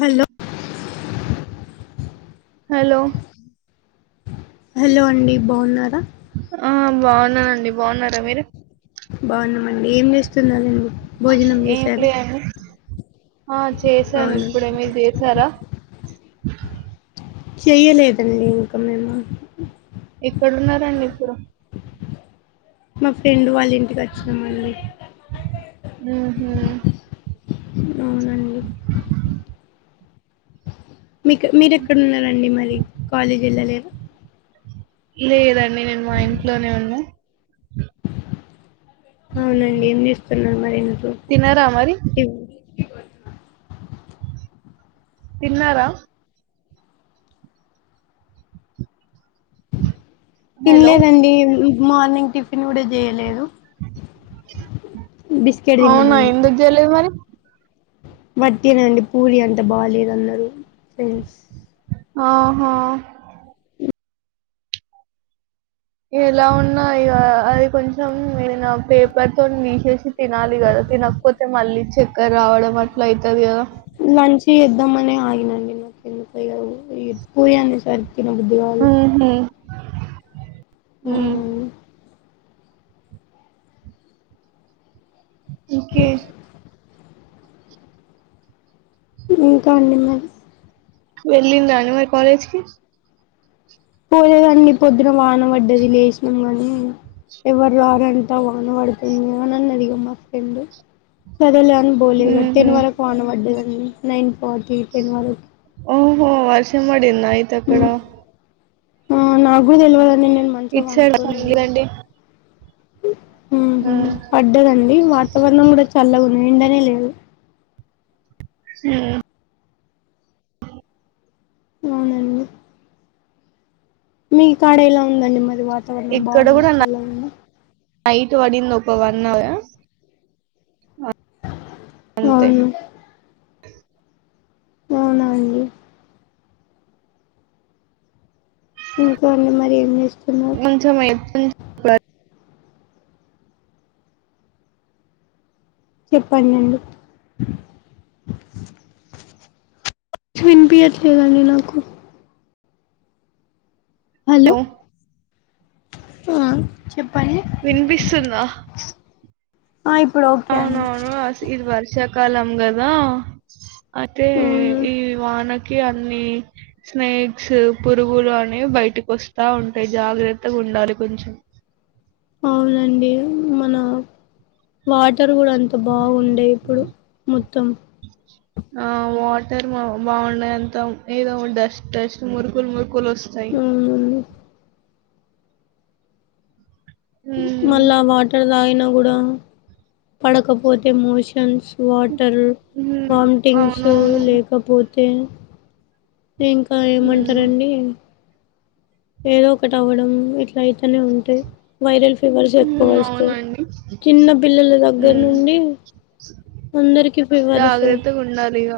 Hello hello hello అండి బావున్నారా ఆ బాగున్ననండి బాగున్నారా మీరు. బాగున్నామండి ఏం చేస్తున్నారు మీరు భోజనం ఏం చేశారా లేదండి ఆ చేశాను అవునా ఇప్పుడే మీరు చేసారా. చెయ్యలేదండి ఇంకా మేము. ఎక్కడున్నారండి ఇప్పుడు. మా ఫ్రెండ్ వాళ్ళ ఇంటికి వచ్చినామండి ఊహూ అవున మీకు మీరెక్కడ ఉన్నారండి మరి కాలేజ్ ల లేరు లేదండి నేను మా ఇంట్లోనే ఉన్నా అవునండి ఏం చేస్తున్నారు మరి ఇంట్లో తిన్నారా మరి తిన్నారా హలో తినలేదండి మార్నింగ్ టిఫ్ తిన్ కూడా చేయలేదు బిస్కెట్ తిన్నామండి చెలేది మరి వటెనండి పూరి అంత బాలేదన్నారు ఫ్రెండ్స్ ఆహ ఎలా ఉన్నా ఇక అది కొంచం ఏనా పేపర్ తోనీ తీసేసి తినాలి కదా తినకపోతే మళ్ళీ చక్కర రావడం అట్ల అవుతుంది కదా లంచ్ ఎద్దమనే ఆగిన నిన కింద పొయి ఇగ పురి అనేసరి. తినబుద్ది కాదు ఊహూ ఊ అవునండి ఇంకే. ఇంకా అండి మరి వెళ్లిండ్రా అండి మరి కలేజ్కి. పోయేదన్ని పొద్దున వాన పడ్డది లేచినాం గానీ ఎవరు రారంతా వాన పడుతుంది అననదిగా మా ఫ్రెండ్ సరే లే అని ఇగ భోలే ఇగ హుహు. టెన్ వరకు వాన వడ్డదండి నైన్ ఫార్టీ టెన్ వరకు ఓహో వర్షం పడింద ఆయిత అక్కడ ఆ నాకు కూడా తెలియదండి నేను మంచిగా ఇటు సైడ్ వనుకోను వర్షం ఉన్నాను లేదండి. ఆ ఉండదండి వాతావరణం కూడా చల్గా ఉండనే లేదు ఊ అవునండి మీ కాడ ఎలా ఉందండి మరి వాన ఎక్కడ కూడా నా నైట్ వడింది ఒక వన్ హౌర్ అవును అవున అండి ఇంకొన్ని మరి ఏం చేస్తున్నారు మంచం వైపు వుంది చెప్పండి అండి చ్చి వినిపియ్యట్లేదండి నాకు హలో వర్షం ఆ చెప్పండి వినిపిస్తుందా ఆ ఇప్పుడు ఓకే అండి అవునవును అస్ ఇద్ వర్షాకాలం గద అయితే అవును ఈ వానకి అన్నిీ స్నేక్స్ పురుగులు అనే బయటికి వస్తా ఉంటాయి జాగ్రత్తగ ఉండాలి కొంచెం ఆవులండి మన వాటర్ కూడ అంత బాగుండే ఇప్పుడు మొత్తం ఆ వాటర్ బాగున్నది అంతా ఏదో డస్ట్ డస్ట్ మురుగులు మురు గులు వస్తాయి అవునండి ఉమ్ మళ్ళా వాటర్ తాగినా కూడ పడకపోతే మోషన్స్ వాటర్ ఉమ్ వామ్టింగ్స్ అవునవును లేక కాకపోతే ఇంకా ఉమ్ ఏమంటరండి ఏదోకటి అవ్వడం ఇట్లా రైతనే ఉంటాయి వైరల్ ఫీవర్స్ ఎక్కువ ఉమ్ వస్తాయి అవునండి చిన్న పిల్లల దగ్ గ్గర్ ఉమ్ నుండి అందరికి ఫీవర్స్ జాగ్రత్తగా ఉండాలి ఇగ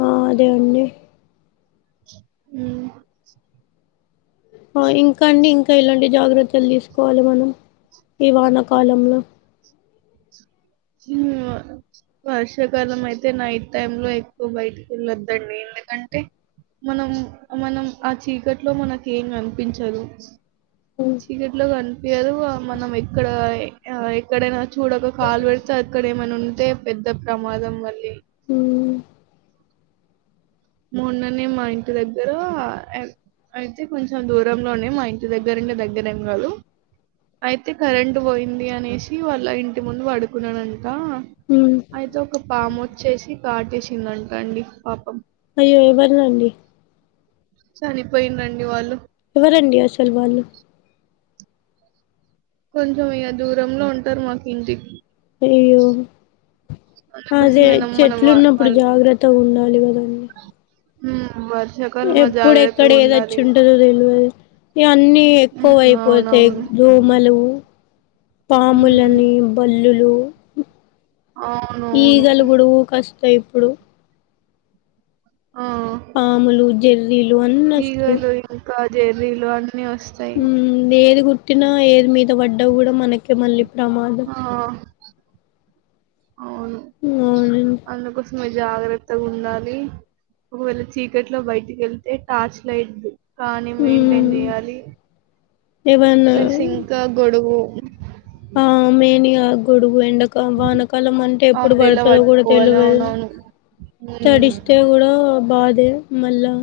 ఆ అదే అండి ఉమ్ ఇంకా అండి ఇంకా ఇలాంటి జాగ్రత్తలు తీసుకోవాలి మనం ఈ వానకాలంలో చిల్ మా వర్షాకాలం అయితే నైట్ టైమ్ లో ఎక్కువ బయటికి వెళ్ళొద్దండి ఎందుకంటే మనం మనం ఆ చీకట్లో మన క్ ఏం అనిపించదు హ్మ్ చీకట్లో కన్ పియదు మనం ఎక్కడ ఎక్కడైనా చూడక కాలు పెడి స్త అక్కడ ఏమైనా ఉంటే పెద్ద ప్రమాదం మళ్ళీ ఉ మొన్ననె మా ఇంటి దగ్గర అయితే కొంచం దూరంలోనే మా ఇంటి దగ్గర ఇంగ దగ్గరేం కాదు అయితే కరెంట్ పోయింది అనేసి వాళ్ళ ఇంటి ముందు పడుకున్నాడ్ అంట హ్మ్ అయితే ఒక పాము వచ్చేసి కాటేసిందంట అండి పాపం అయ్యో ఎమైంది అండి చనిపోయిం రండి వాళ్ళు ఎవరండి అసలు వాళ్లు కొంచం ఇగ దూరంలో ఉంటారు మాకు ఇంటి అయ్యయో అదే అందుకోసమేనా మనం మన చెట్లు వా ఉన్నప్పుడు వాళ్ళ జాగ్రత్తగ ఉండాలి కదండి హు వర్ష ఎప్పుడు ఎక్కడ ఏది వచ్చి ఉంటదో తెల్వదు ఇవన్నీ ఎక్కువ హ్మ్. అయిపోతాయి అవునవును. దోమలు హ్మ్. పాములని బల్లులు అవునవును. ఈగల గుడువు కష్ టయి ఇప్పుడు ఆ పాములు జర్రీలు అన్నీ వస్తయి ఈగలు ఇంకా జెర్రీలు అన్నిీ వస్త ఏది గుట్టినా ఏది మీద పడ్డా కూడ మనకే మళ్ళీ ప్రమాదం ఆ అవును అవునండి అందుకు జాగ్రత్తగా ఉండాలి ఒకవేళ చీకట్లో బయటికి వెళ్తే టార్చ్ లైట్ కానీ మెయింటైన్ మ్మ్ చేయాలి ఏవన్నా ప్లస్ ఇంకా గొడుగు ఆ మెయిన్ ఇగ గొడుగు ఎండ కా వానాకాలం అంటే ఎప్పుడు అంబ్రెల్లా పడుతదో కూడా పట్టుకోవాలి. తెలివదు అవునవును. హ్మ్. తడిస్తే కూడా బాదే మళ్ళా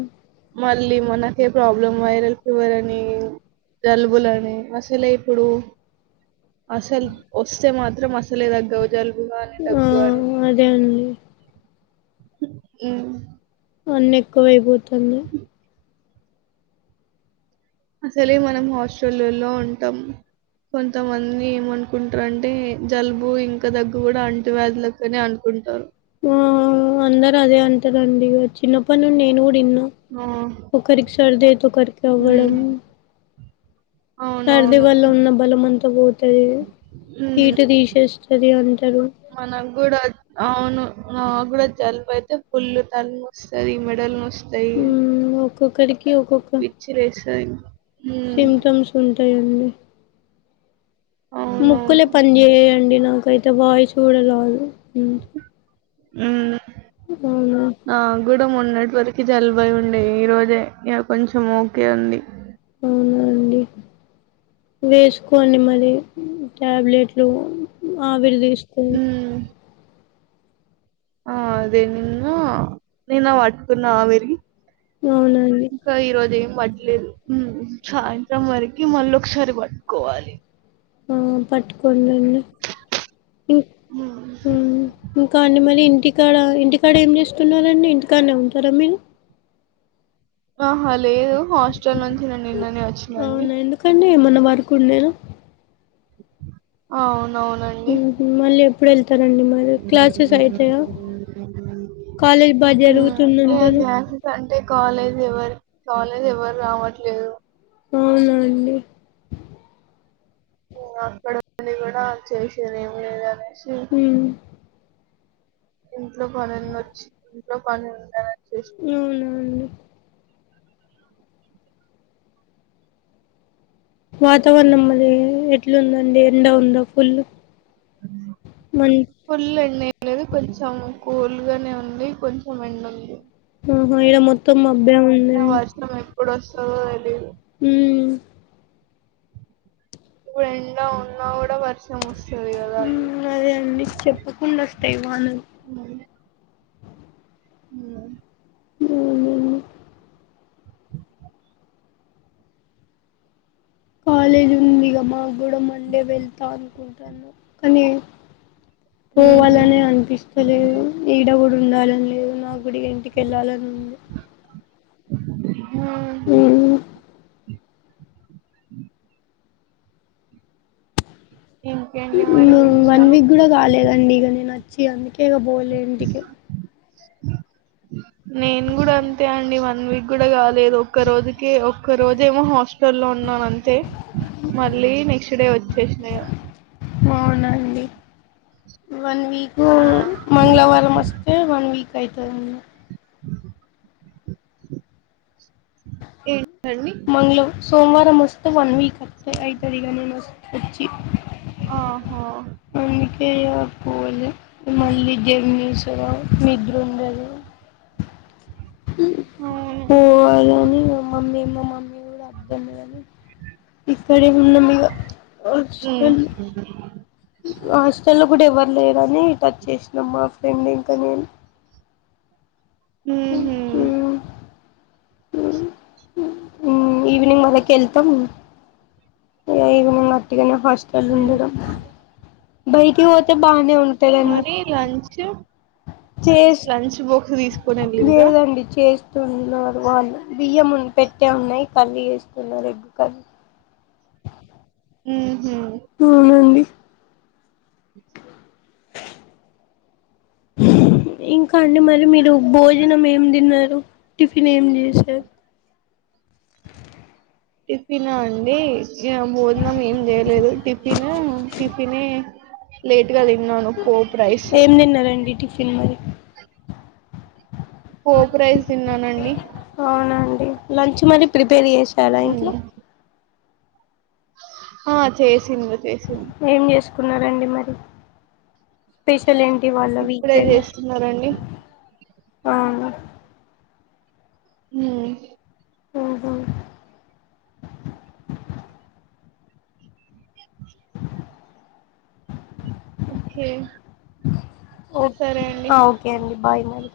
మళ్ళీ మనకే ప్రాబ్లం వైరల్ ఫీవర్ అని జలుబులని అసలే ఇప్పుడు అసలు వస్తే మాత్రం అసలే తగ్గవు జలుబు గానీ ఆ దగ్గు గానీ అదే అండి ఊ అన్నీ ఎక్కువ ఐపోతుంది అసలే మనం హాస్టల్ లల్లో ఉంటాం కొంతమంది ఏమనుకుంటారంటే జలుబు ఇంకా దగ్గు కూడా అంటు వ్యాధుల క్కనే అనుకుంటారు ఊ అందరూ అదే అంటరండి చిన్నప్పటి నుండి నేను కూడా ఇన్నా ఆ, ఒక్కరికి సరదా ఐతే ఒకరికి ఉమ్, అవ్వడం సర్ది అవునవును వల్ల ఉన్న బలం అంతా పోతది ఉమ్, హీటు తీసేస్తది అంటారు మనకు గూడా అవును నాకు కూడా జలుబు అయితే పుల్లు తల నొస్తది మెడలు నొస్ తై మ్మ్ ఒక్కొక్కరికి ఒక్కొక్క పిచ్చి లేస్తది ఉమ్ తుంటాయండి ముక్కులే పని అవునవును చెయ్యండి నాకై తువాయి చూడలాయి ఉమ్ ఊ అవునా నా కూడా మొన్నటి వరకు జలుబై ఉండే ఈ రోజే ఇగ కొంచెం ఓకే ఉంది అవునా అండి వేసుకోండి మరి టాబ్లెట్లు ఆవిరి తీస్ ఊ ఆ అదే నిన్ను నిన్న పట్టుకున్నా ఆవిరి అవునా అండి క ఈరోజు ఏం పట్టలేదు ఉమ్ సాయంత్రం వరకి మళ్ళీ ఒకసారి పట్టుకోవాలి ఆ పట్టుకోనిండి ఇం ఉమ్ ఇంకా అండి మరి ఇంటికాడ ఇంటికాడ ఏం చేస్తున్నారండి ఇంటికాడనే ఉంటారా మీరు ఆహా లేదు హాస్టల్ నుంచి నేను నిన్ననే వచ్చినా అండి కానీ ఏమన్నా వర్కు ఉండేనా అవునవునండి ఉమ్ మళ్ళీ ఎప్పుడు ఎళ్తారండి మళ్ళి క్లాసెస్ అయితాయా కాలేజ్ బాగా ఉమ్ ఇక జరుగుతుదంటును క్లాసెస్ అంటే కాలేజ్ ఎవరు కాలేజ్ ఎవరూ రావట్లేదు అవునా అండి అక్కడ ఉండి కూడా చేసేది ఏం లేదనే ఊ ఇంట్లో పని అని వచ్చి ఇంట్లో పని ఉందని వచ్చేసి అవునా అండి వాతావరణం అది ఎట్లుందండి ఎండ ఉందా ఫుల్లు మన్ ఫుల్ ఎండ ఏం లేదు కొంచెం కూల్గానే ఉంది కొంచెం ఎండుంది ఆహా ఇడ మొత్తం మబ్బే ఉంది ఆ వర్షం ఎప్పుడు వస్తుందో తెలీదు హ ఇప్పుడు ఎండా ఉన్నా కూడా వర్షం వస్తది కదా ఉమ్, అదే అండి చెప్పకుండా వస్తాయి వాన ఉ ఉ ఉ కాలేజీ ఉందిగా మాకు కూడా మండే వెళ్తా అనుకుంటాను కానీ పోవాలని అనిపిస్తలేదు ఈడ కూడా ఉండాలని లేదు నా కూడా ఇంటికిళ్ళాలని ఉంది ఆ ఉ ఇంకేంటి మరి ఉమ్ వన్ విషయాలు వీక్ కూడా కాలేదండి ఇక నేను వచ్చి అందుకే ఇక పోలే ఇంటికి ఆ నేను కూడా అంతే అండి వన్ వీక్ కూడా కాలేదు ఒక్క రోజుకి ఒక్క రోజ ఏమో హాస్ట లు లో ఉన్నాను అంతే మళ్ళీ నెక్స్ట్ డే వచ్చేసినా ఇగ అవున అండి వన్ వీక్ ఆ మంగళవారం వస్తు తే వన్ వీక్ అవుతది ఏంటండి మంగల సోమవారం వస్తే వన్ వకతే అయితది నేను వచ్చి ఆహో అందుకే ఆ ఇగ పోలే మళ్ళీ జర్నీస్ నిద్ర ఉండది అవును పోవాలి కాని మా మమ్మీ మా మమ్మీ కూడా వద్దన్నదని ఇక్కడే ఉన్న మీగా హ్మ్ హాస్టల్ల హాస్టల్ల కూడా ఎవరు లేరుని ఇటు అచ్చేసినాం మా ఫ్రెండ్ ఇంకా నేను ఉహ్ ఉమ్ ఈవినింగ్ వాళ్ళకి వెళ్తాం ఈవినింగ్ అట్టిగనే హాస్ట హ్మ్ ఉండడం బయటికి పోతే బానే ఉంటాదన్నీ మరి లంచ్ చేస్ లంచ్ బాక్స్ తీసుకొని వెళ్ళిండ్రా లేదండి చేస్ చేస్తున్నారు వాళ్ళు బియ్యం పెట్టే ఉన్నాయి కర్రీ చేస్తున్నారు ఎగ్ కర్రీ ఉమ్ హు ఉ ఇంకా అండి మరి మీరు భోజనం ఏం తిన్నారు టిఫిన్ ఏం చేశారు. టిఫిన్ ఆ అండి భోజనం ఏం చేయలేదు టిఫిన్ టిఫిన్ లేట్గా తినను ఏం తిన్నారండి టిఫిన్ మరి పోపు రైస్ తిన్నానండి అవున అండి లంచ్ మరీ ప్రిపేర్ చేసారా ఇంట్లో హ్మ్ ఆ చేసిన్లు చేసింది. ఏం చేసుకున్నారండి మరి స్పెషల్ ఏంటి ఇవాళ వీకెండ్ టున్నారండి. అవును హ మ్ హు ఓకే ఓ సరే అండి ఓకే అండి బాయ్ మరి